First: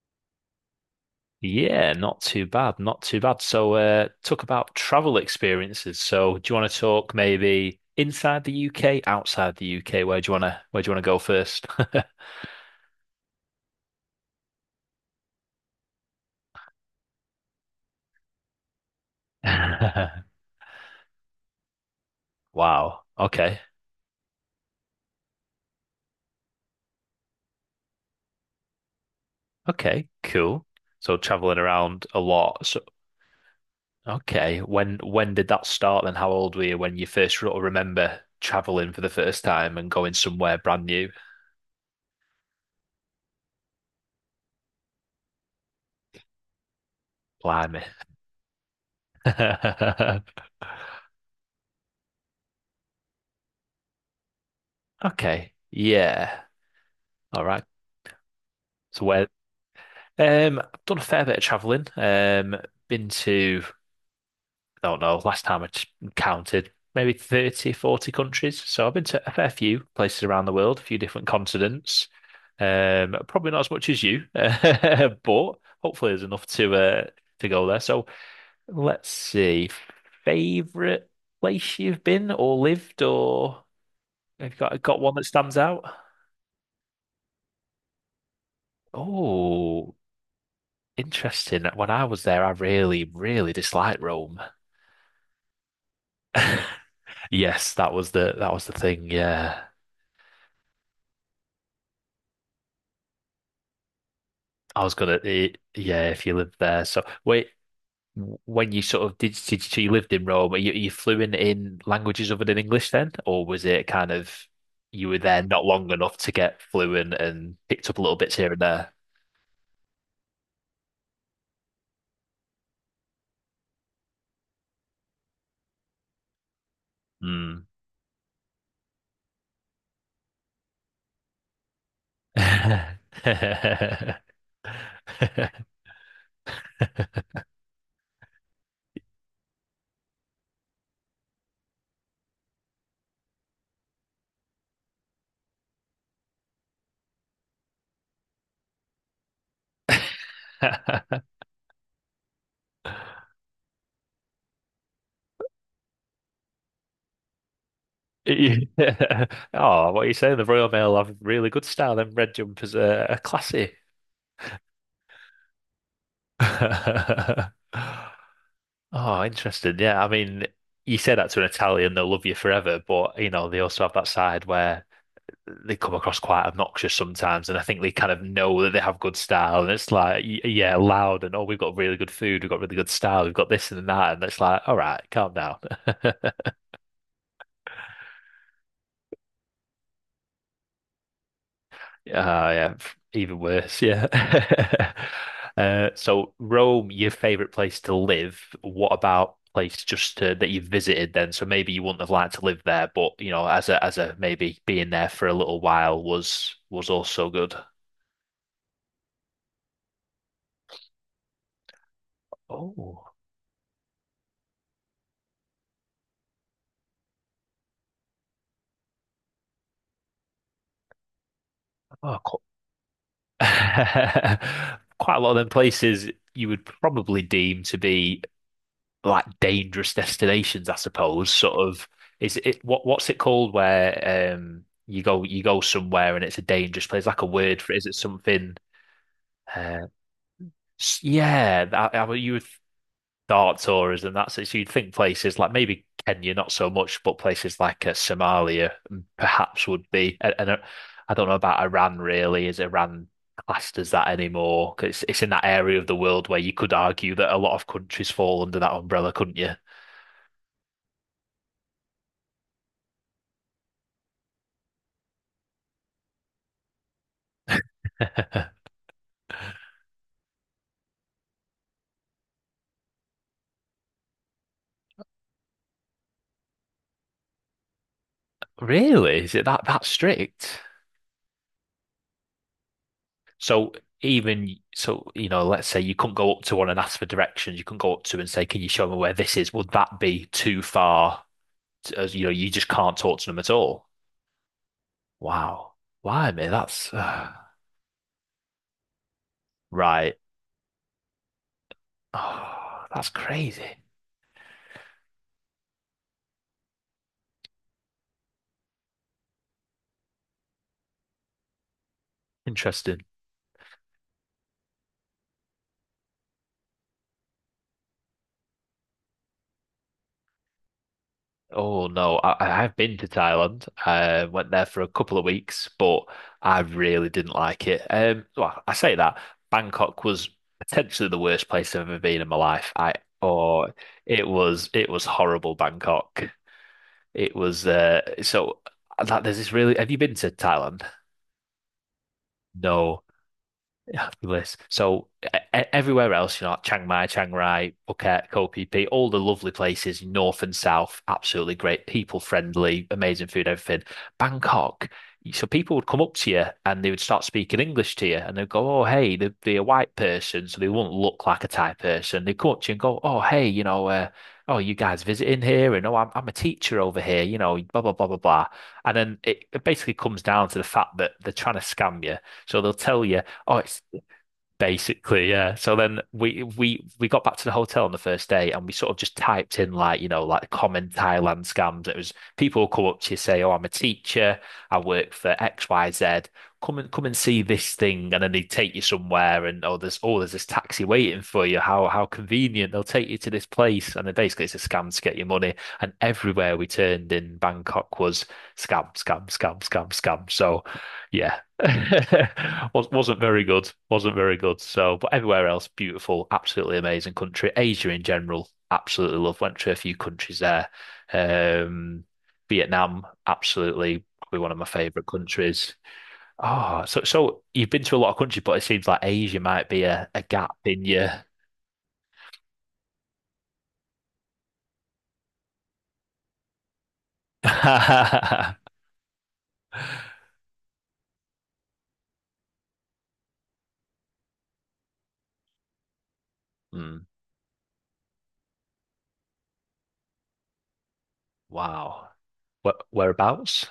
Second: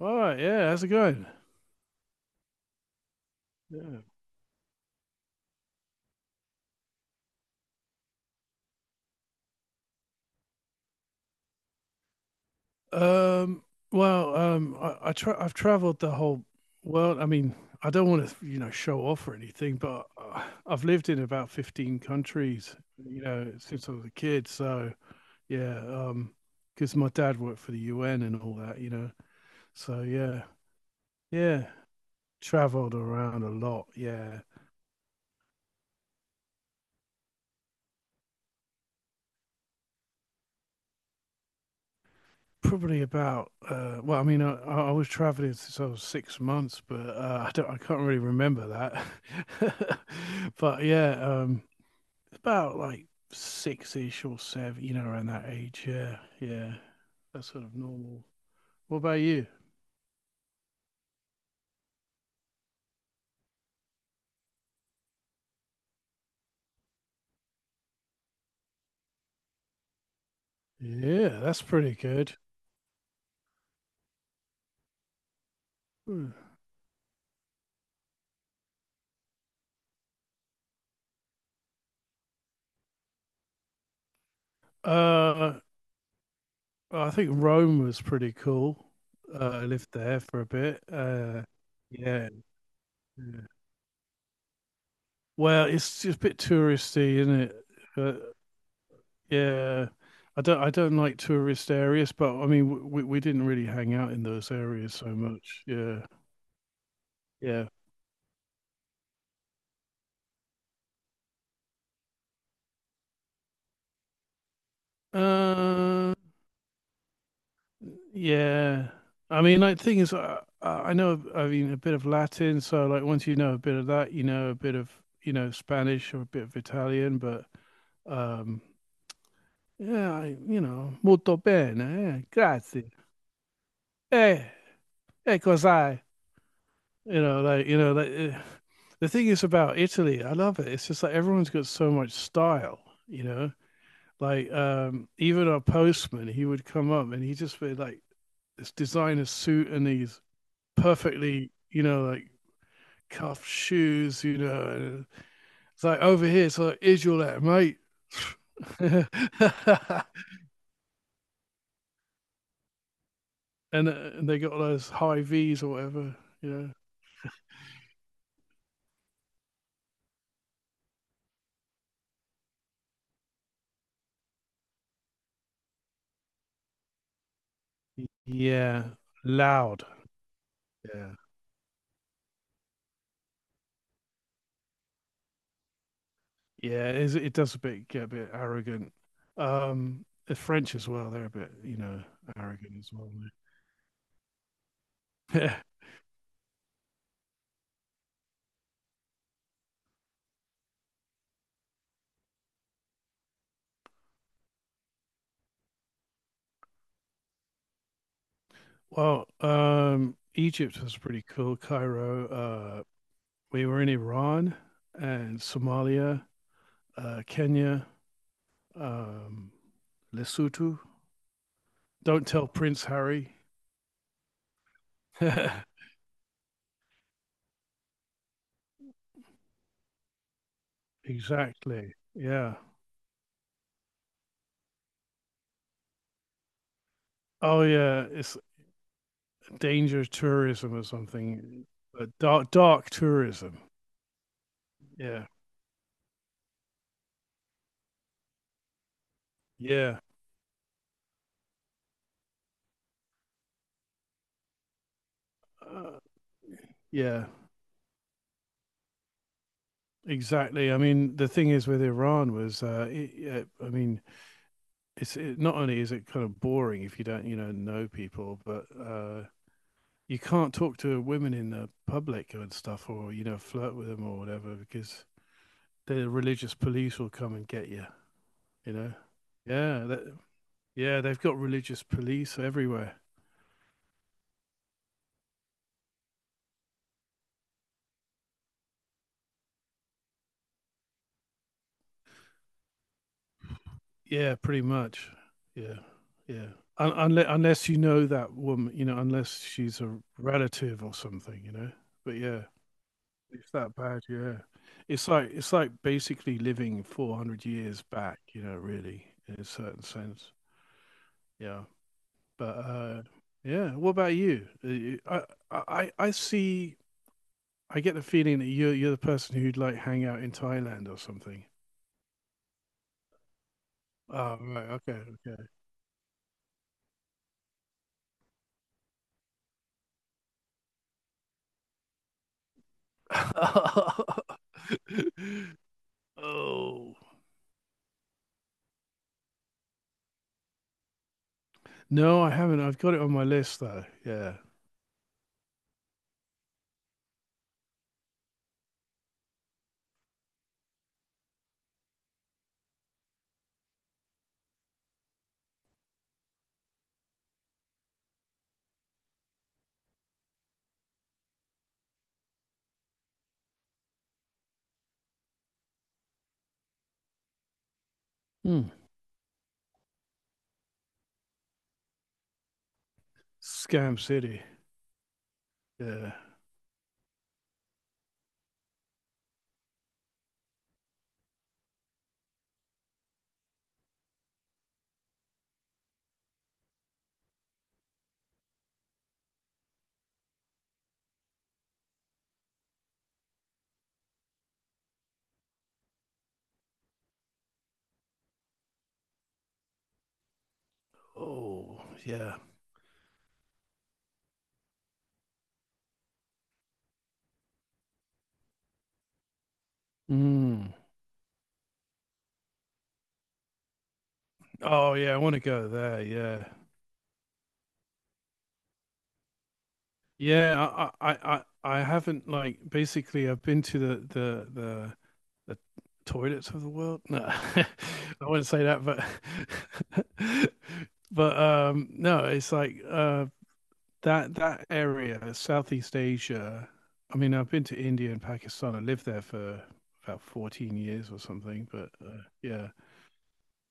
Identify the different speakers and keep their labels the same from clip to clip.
Speaker 1: All right, yeah, how's it going?
Speaker 2: Yeah, not too bad, not too bad. So,
Speaker 1: Yeah.
Speaker 2: talk about travel experiences. So, do you want to talk maybe inside the UK, outside the UK? Where do you want to where do you want to go first?
Speaker 1: Um, well, I've traveled the whole world. I mean, I don't want to, you know, show off or anything, but I've lived in about 15 countries,
Speaker 2: Wow.
Speaker 1: you know,
Speaker 2: Okay.
Speaker 1: since I was a kid. So, yeah, because my dad worked for the UN and all that, you know. So,
Speaker 2: Okay.
Speaker 1: yeah,
Speaker 2: Cool. So, traveling
Speaker 1: yeah,
Speaker 2: around a lot. So,
Speaker 1: traveled around a lot. Yeah.
Speaker 2: okay. When did that start? And how old were you when you first sort of remember traveling for the first time and going somewhere brand new?
Speaker 1: Probably about well, I mean, I was traveling since I was 6 months, but I
Speaker 2: Blimey.
Speaker 1: can't really remember that. But yeah, about like six-ish or seven, you know, around that
Speaker 2: Okay.
Speaker 1: age. Yeah,
Speaker 2: Yeah.
Speaker 1: yeah,
Speaker 2: All
Speaker 1: that's
Speaker 2: right.
Speaker 1: sort of normal. What
Speaker 2: So
Speaker 1: about
Speaker 2: where?
Speaker 1: you?
Speaker 2: I've done a fair bit of traveling. Been to, I don't know, last time I t- counted, maybe 30, 40 countries. So I've been to a fair few places around the world, a few different
Speaker 1: Yeah, that's pretty
Speaker 2: continents.
Speaker 1: good.
Speaker 2: Probably not as much as you, but hopefully there's
Speaker 1: Hmm.
Speaker 2: enough to go there. So let's see, favorite place you've been or lived, or have you got one that
Speaker 1: Uh,
Speaker 2: stands out?
Speaker 1: I think Rome was pretty cool. I lived
Speaker 2: Oh,
Speaker 1: there for a bit.
Speaker 2: interesting. When I was
Speaker 1: Yeah,
Speaker 2: there, I really,
Speaker 1: yeah.
Speaker 2: really disliked Rome.
Speaker 1: Well, it's just a bit touristy, isn't it?
Speaker 2: Yes, that was
Speaker 1: But
Speaker 2: the that was the thing. Yeah,
Speaker 1: yeah, I don't like tourist areas, but I mean we didn't really hang out in those
Speaker 2: I was
Speaker 1: areas so
Speaker 2: gonna. Eh,
Speaker 1: much. Yeah,
Speaker 2: yeah, if you lived there. So wait,
Speaker 1: yeah.
Speaker 2: when you sort of did, you lived in Rome? You flew in languages other than English then, or was it kind of you were there not long
Speaker 1: Uh,
Speaker 2: enough to get fluent and picked up little bits here and
Speaker 1: yeah.
Speaker 2: there?
Speaker 1: I mean, like, thing is, I know, I mean, a bit of Latin. So, like, once you know a bit of that, you know a bit of, you know, Spanish or a bit of Italian. But,
Speaker 2: Mm.
Speaker 1: um, yeah, I, you know, molto bene, eh, grazie. Eh, cos'hai? You know, like the thing is about Italy. I love it. It's just like everyone's got so much style. You know, like even our postman, he would come up and he just would like this designer suit and these perfectly, you know, like cuff shoes. You know, and it's like over here. It's like, is your letter, mate?
Speaker 2: Yeah.
Speaker 1: and,
Speaker 2: Oh,
Speaker 1: uh,
Speaker 2: what are you saying? The Royal Mail have really good style. Them red jumpers are classy.
Speaker 1: and they got all those high V's or whatever. You know.
Speaker 2: Oh, interesting. Yeah, I mean, you say that to an Italian, they'll love you forever, but you know, they also have that side where they come across quite obnoxious sometimes, and I think they kind of know that they
Speaker 1: Yeah,
Speaker 2: have good style, and
Speaker 1: loud.
Speaker 2: it's like, yeah,
Speaker 1: Yeah.
Speaker 2: loud, and oh, we've got really good food, we've got really good style, we've got this and that, and it's like, all right, calm down.
Speaker 1: Yeah, it is, it does a bit get a bit arrogant. The French as well, they're a bit, you know,
Speaker 2: Ah, yeah,
Speaker 1: arrogant as well, aren't
Speaker 2: even worse, yeah.
Speaker 1: they? Yeah.
Speaker 2: So Rome, your favorite place to live. What about place just to, that you visited then? So maybe you wouldn't have liked to live there, but you know, as a maybe being there for a little while was also good.
Speaker 1: Well, Egypt was pretty cool. Cairo.
Speaker 2: Oh,
Speaker 1: We were in Iran and Somalia, Kenya, um, Lesotho.
Speaker 2: oh,
Speaker 1: Don't
Speaker 2: qu-
Speaker 1: tell Prince Harry.
Speaker 2: quite a lot of them places you would probably deem to be like dangerous destinations, I suppose. Sort of
Speaker 1: Exactly.
Speaker 2: is
Speaker 1: Yeah.
Speaker 2: it what's it called where you go somewhere and it's a dangerous place, like a word
Speaker 1: Oh
Speaker 2: for it. Is it
Speaker 1: yeah, it's
Speaker 2: something? Uh,
Speaker 1: danger tourism or
Speaker 2: yeah,
Speaker 1: something.
Speaker 2: that, I
Speaker 1: Uh,
Speaker 2: mean, you would
Speaker 1: dark dark
Speaker 2: thought
Speaker 1: tourism.
Speaker 2: tourism. That's it. So you'd think
Speaker 1: Yeah.
Speaker 2: places like maybe Kenya, not so much, but places like Somalia perhaps would
Speaker 1: Yeah.
Speaker 2: be. And I don't know about Iran really. Is Iran classed as that anymore? 'Cause it's in that area of the
Speaker 1: Uh,
Speaker 2: world where you could argue
Speaker 1: yeah,
Speaker 2: that a lot of countries fall under that umbrella, couldn't you?
Speaker 1: exactly. I mean, the thing is with Iran was, I mean, not only is it kind of boring if you don't, you know people, but you can't talk to women in the public and stuff, or you know, flirt with them or whatever, because the religious police will come and get you. You know,
Speaker 2: Really? Is it that
Speaker 1: yeah, that,
Speaker 2: strict?
Speaker 1: yeah, they've got religious police everywhere.
Speaker 2: So even so, you know, let's say you couldn't go up to one and ask for directions. You couldn't go up to and say, "Can you show me where this is?" Would that be too far? To, as you know, you just can't talk to them at all.
Speaker 1: Yeah, pretty much.
Speaker 2: Wow.
Speaker 1: Yeah,
Speaker 2: Why,
Speaker 1: yeah.
Speaker 2: mate? That's
Speaker 1: Un- unless unless you know that woman, you know, unless she's a
Speaker 2: right.
Speaker 1: relative or something, you know. But yeah,
Speaker 2: Oh, that's
Speaker 1: it's that
Speaker 2: crazy.
Speaker 1: bad. Yeah, it's like basically living 400 years back, you know, really in a certain sense. Yeah, but
Speaker 2: Interesting.
Speaker 1: yeah. What about you? I see. I get the feeling that you're the person who'd like hang out in Thailand or something.
Speaker 2: Oh no, I've been to Thailand. I
Speaker 1: Oh,
Speaker 2: went there
Speaker 1: right.
Speaker 2: for a couple of
Speaker 1: Okay.
Speaker 2: weeks, but I really didn't like it. Well, I say that Bangkok was potentially the worst place I've ever been in my life. Oh, it was
Speaker 1: Okay.
Speaker 2: horrible Bangkok.
Speaker 1: Oh.
Speaker 2: It was so that there's this really. Have you been to Thailand?
Speaker 1: No, I haven't. I've got
Speaker 2: No
Speaker 1: it on my list though.
Speaker 2: happy
Speaker 1: Yeah.
Speaker 2: list. So everywhere else, you know, like Chiang Mai, Chiang Rai, Phuket, Koh Phi Phi, all the lovely places, north and south, absolutely great, people friendly, amazing food, everything. Bangkok, so people would come up to you and they would start speaking English to you, and they'd go, "Oh, hey," they'd be a white person, so they wouldn't look like a Thai person. They'd come up to you and go, "Oh, hey, you know, oh, you guys visiting here?" And oh, I'm a teacher over here, you know, blah blah blah blah blah.
Speaker 1: Mm.
Speaker 2: And then it basically comes down to the fact that they're trying to scam you. So they'll tell you, "Oh, it's
Speaker 1: Scam City.
Speaker 2: Basically, yeah. So then
Speaker 1: Yeah.
Speaker 2: we got back to the hotel on the first day and we sort of just typed in like, you know, like common Thailand scams. It was people come up to you say, "Oh, I'm a teacher. I work for XYZ. Come and see this thing." And then they take you somewhere and oh, there's this taxi waiting for you. How convenient. They'll take you to this place and then basically it's a scam to get your money. And everywhere we turned in Bangkok was scam, scam, scam, scam, scam. So, yeah,
Speaker 1: Oh, yeah.
Speaker 2: Was wasn't very good. Wasn't very good. So, but everywhere else, beautiful, absolutely amazing country. Asia in general, absolutely love. Went to a few countries there.
Speaker 1: Mm.
Speaker 2: Um, Vietnam, absolutely probably one of my
Speaker 1: Oh
Speaker 2: favorite
Speaker 1: yeah, I want to go
Speaker 2: countries.
Speaker 1: there. Yeah,
Speaker 2: Oh, so so you've been to a lot of countries, but it seems like Asia might be a gap in
Speaker 1: yeah.
Speaker 2: your.
Speaker 1: I haven't like basically. I've been to the toilets of the world. No, I wouldn't say that, but but no. It's like that that area, Southeast Asia.
Speaker 2: Hmm,
Speaker 1: I mean, I've been to India and Pakistan. I lived there for about 14 years or something. But
Speaker 2: wow.
Speaker 1: yeah,
Speaker 2: Where, whereabouts?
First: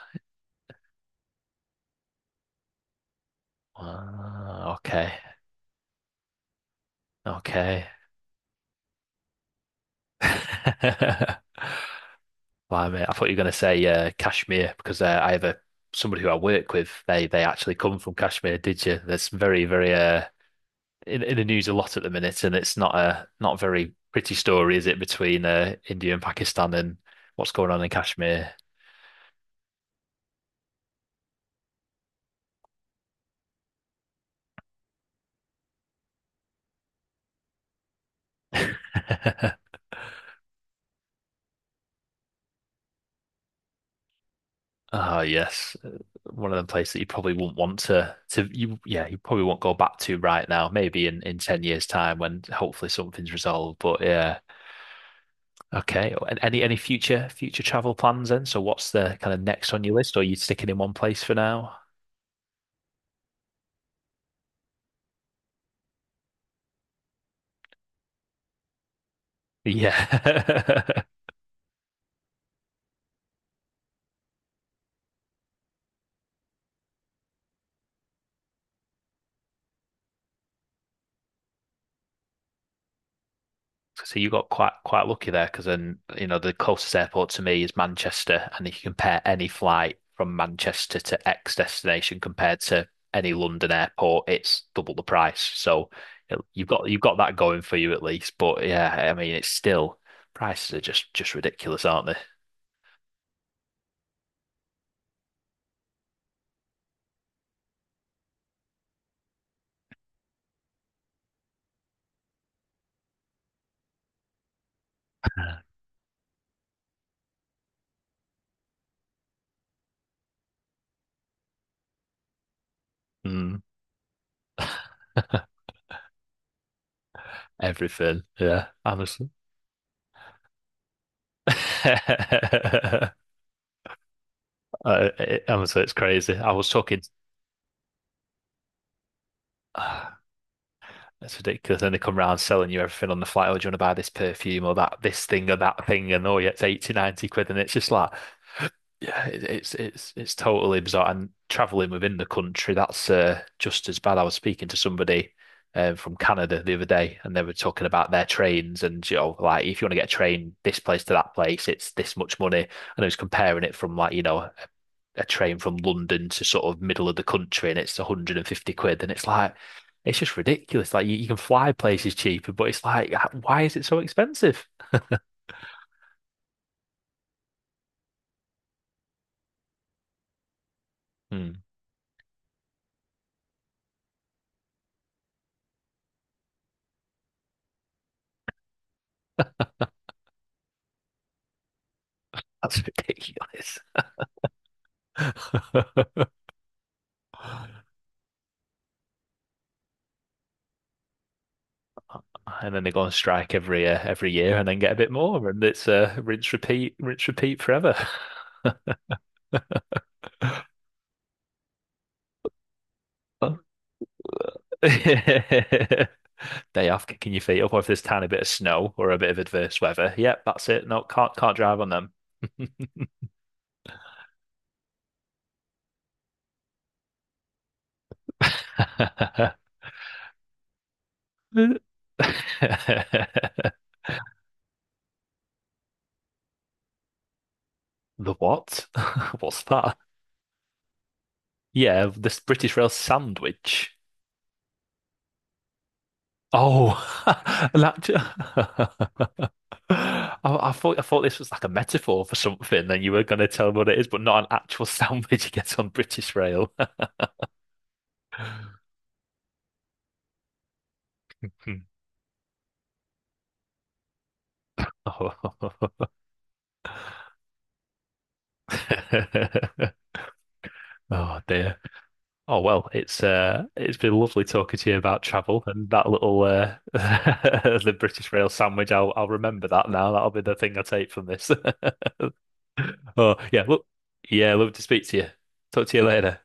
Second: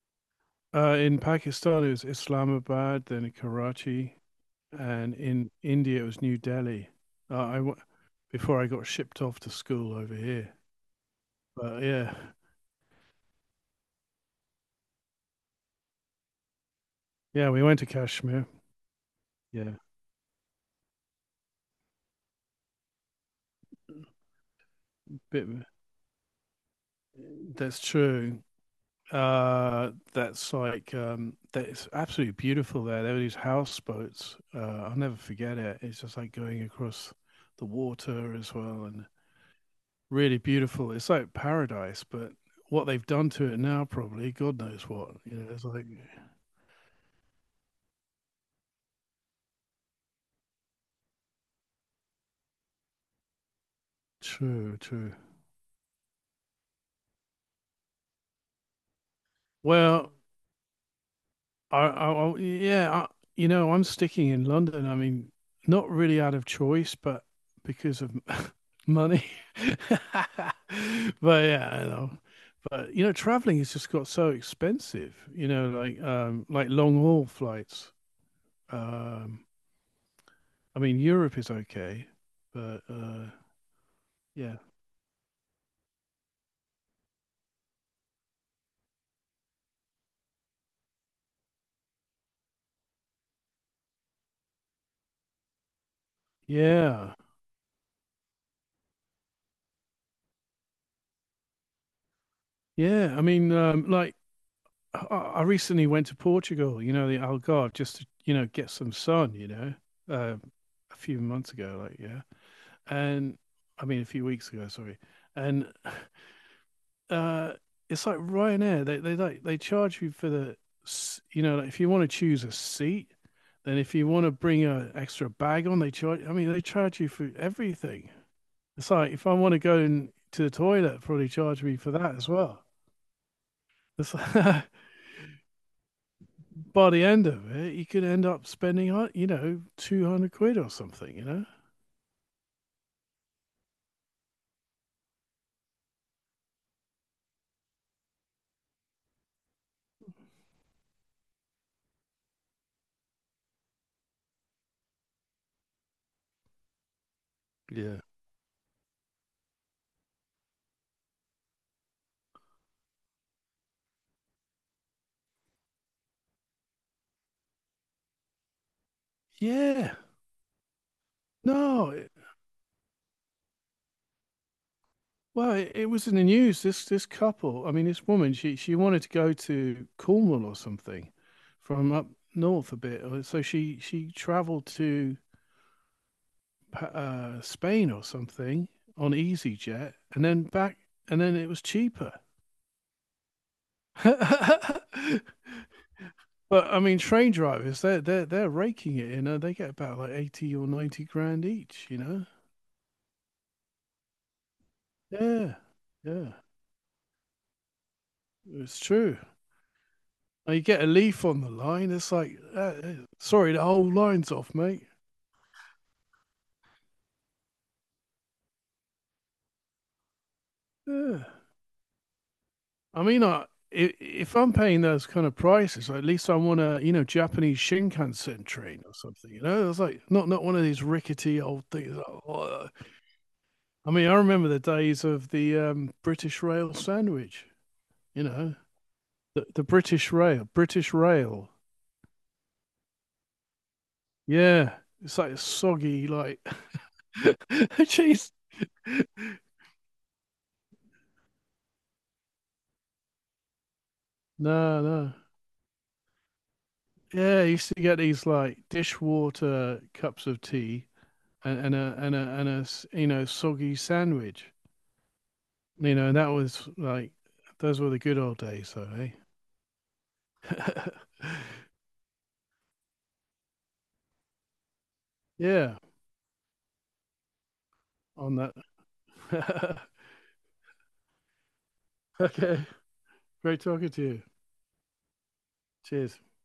Speaker 1: in Pakistan it was Islamabad, then Karachi,
Speaker 2: Ah, okay.
Speaker 1: and in India it was New Delhi. Uh, I w-
Speaker 2: Okay.
Speaker 1: Before I got shipped off to school over here. But yeah,
Speaker 2: Well, I mean, I thought you were going to say Kashmir because I have a somebody who I work with. They
Speaker 1: yeah, we
Speaker 2: actually
Speaker 1: went to
Speaker 2: come from
Speaker 1: Kashmir.
Speaker 2: Kashmir. Did you? That's very
Speaker 1: Yeah,
Speaker 2: very uh, in the news a lot at the minute, and it's not a not very pretty story, is it, between
Speaker 1: bit.
Speaker 2: India and Pakistan and what's going
Speaker 1: That's
Speaker 2: on in
Speaker 1: true.
Speaker 2: Kashmir?
Speaker 1: That's absolutely beautiful there. There were these houseboats. I'll never forget it. It's just like going across the water as well, and really beautiful. It's like paradise, but what they've done to it now, probably God knows what.
Speaker 2: Ah,
Speaker 1: You know, it's
Speaker 2: yes,
Speaker 1: like
Speaker 2: one of them places that you probably wouldn't want to you yeah you probably won't go back to right now. Maybe in 10 years' time when hopefully something's resolved. But yeah.
Speaker 1: true, true.
Speaker 2: Okay. And any future travel plans then? So what's the kind of next on your
Speaker 1: Well,
Speaker 2: list, or are you sticking in one place for now?
Speaker 1: I yeah, I, you know, I'm sticking in London. I mean, not really out of choice, but because of money.
Speaker 2: Yeah.
Speaker 1: But yeah, I know. But you know, traveling has just got so expensive. You know, like long haul flights. Um, I mean, Europe is okay, but
Speaker 2: So you got
Speaker 1: yeah,
Speaker 2: quite lucky there because then you know the closest airport to me is Manchester, and if you compare any flight from Manchester to X destination compared to any London airport, it's double the price. So you know, you've got you've
Speaker 1: yeah,
Speaker 2: got that going for you at least. But yeah, I mean it's still prices are just ridiculous, aren't they?
Speaker 1: yeah. I mean, like I recently went to Portugal, you know, the Algarve, just to, you know, get some sun, you know, uh, a few months ago, like, yeah. And I mean, a few weeks ago, sorry. And uh, it's like Ryanair, they like, they charge you for the, you know, like if you want to choose a seat,
Speaker 2: Mm.
Speaker 1: then if you want to bring a extra bag on, they charge, I mean, they charge you for everything.
Speaker 2: Everything. Yeah,
Speaker 1: It's like, if
Speaker 2: honestly.
Speaker 1: I want to go in to the toilet, probably charge me for that as well. It's like,
Speaker 2: Honestly, it's crazy. I was
Speaker 1: by
Speaker 2: talking.
Speaker 1: the end of it, you could end up spending, you know,
Speaker 2: uh,
Speaker 1: 200 quid or something, you
Speaker 2: It's
Speaker 1: know?
Speaker 2: ridiculous. Then they come round selling you everything on the flight. Oh, do you want to buy this perfume or that this thing or that thing? And oh, yeah, it's 80, £90. And it's just like, yeah, it's it's totally bizarre. And traveling within the country, that's just as bad. I was speaking to somebody from Canada the other day, and they were talking
Speaker 1: Yeah.
Speaker 2: about their trains and you know, like if you want to get a train this place to that place, it's this much money. And I was comparing it from like you know a train from London to sort of middle of the country and it's 150 quid. And it's like,
Speaker 1: Yeah.
Speaker 2: it's just ridiculous. Like you can fly
Speaker 1: No. It,
Speaker 2: places cheaper, but it's like, why is it so expensive?
Speaker 1: well, it was in the news. This couple, I mean, this woman, she wanted to go to Cornwall or something
Speaker 2: Hmm,
Speaker 1: from up north a bit. So she traveled to Spain or something on EasyJet and then back, and then it was cheaper.
Speaker 2: that's ridiculous.
Speaker 1: And but I mean, train drivers, they're raking it, you know. They get about like 80 or 90 grand each, you know.
Speaker 2: And then they go on strike every year and then get a bit more.
Speaker 1: Yeah,
Speaker 2: And it's
Speaker 1: yeah,
Speaker 2: rinse, repeat forever.
Speaker 1: it's true. Now you get a leaf on the line, it's like, sorry, the whole line's off, mate.
Speaker 2: Day off, kicking your feet up, or if there's a tiny bit of snow or a bit of adverse weather. Yep, that's it. No,
Speaker 1: Yeah.
Speaker 2: can't drive on them.
Speaker 1: I mean, I, if I'm paying those kind of prices, at least I want a, you know, Japanese Shinkansen train or something, you know. It's like not one of these rickety old
Speaker 2: Uh,
Speaker 1: things. Oh, I mean, I remember the days of the British Rail sandwich, you
Speaker 2: The
Speaker 1: know.
Speaker 2: what? What's that?
Speaker 1: British Rail.
Speaker 2: Yeah, this British Rail sandwich.
Speaker 1: Yeah, it's like soggy, like
Speaker 2: Oh, an act-
Speaker 1: jeez.
Speaker 2: I, I thought this was like a metaphor for something, and you were going to tell me what it is, but not an
Speaker 1: No,
Speaker 2: actual
Speaker 1: no.
Speaker 2: sandwich you get on British Rail.
Speaker 1: Yeah, I used to get these like dishwater cups of tea and, and a you know soggy sandwich. You
Speaker 2: Oh,
Speaker 1: know, and that was like those were the good old days, though, eh?
Speaker 2: oh dear. Oh well, it's been lovely talking to you about travel
Speaker 1: Yeah,
Speaker 2: and that little the British
Speaker 1: on
Speaker 2: Rail
Speaker 1: that.
Speaker 2: sandwich. I'll remember that now. That'll be the thing I take from this.
Speaker 1: Okay,
Speaker 2: Oh
Speaker 1: great
Speaker 2: yeah, look,
Speaker 1: talking to you.
Speaker 2: yeah, love to speak to you. Talk to you
Speaker 1: Cheers.
Speaker 2: later.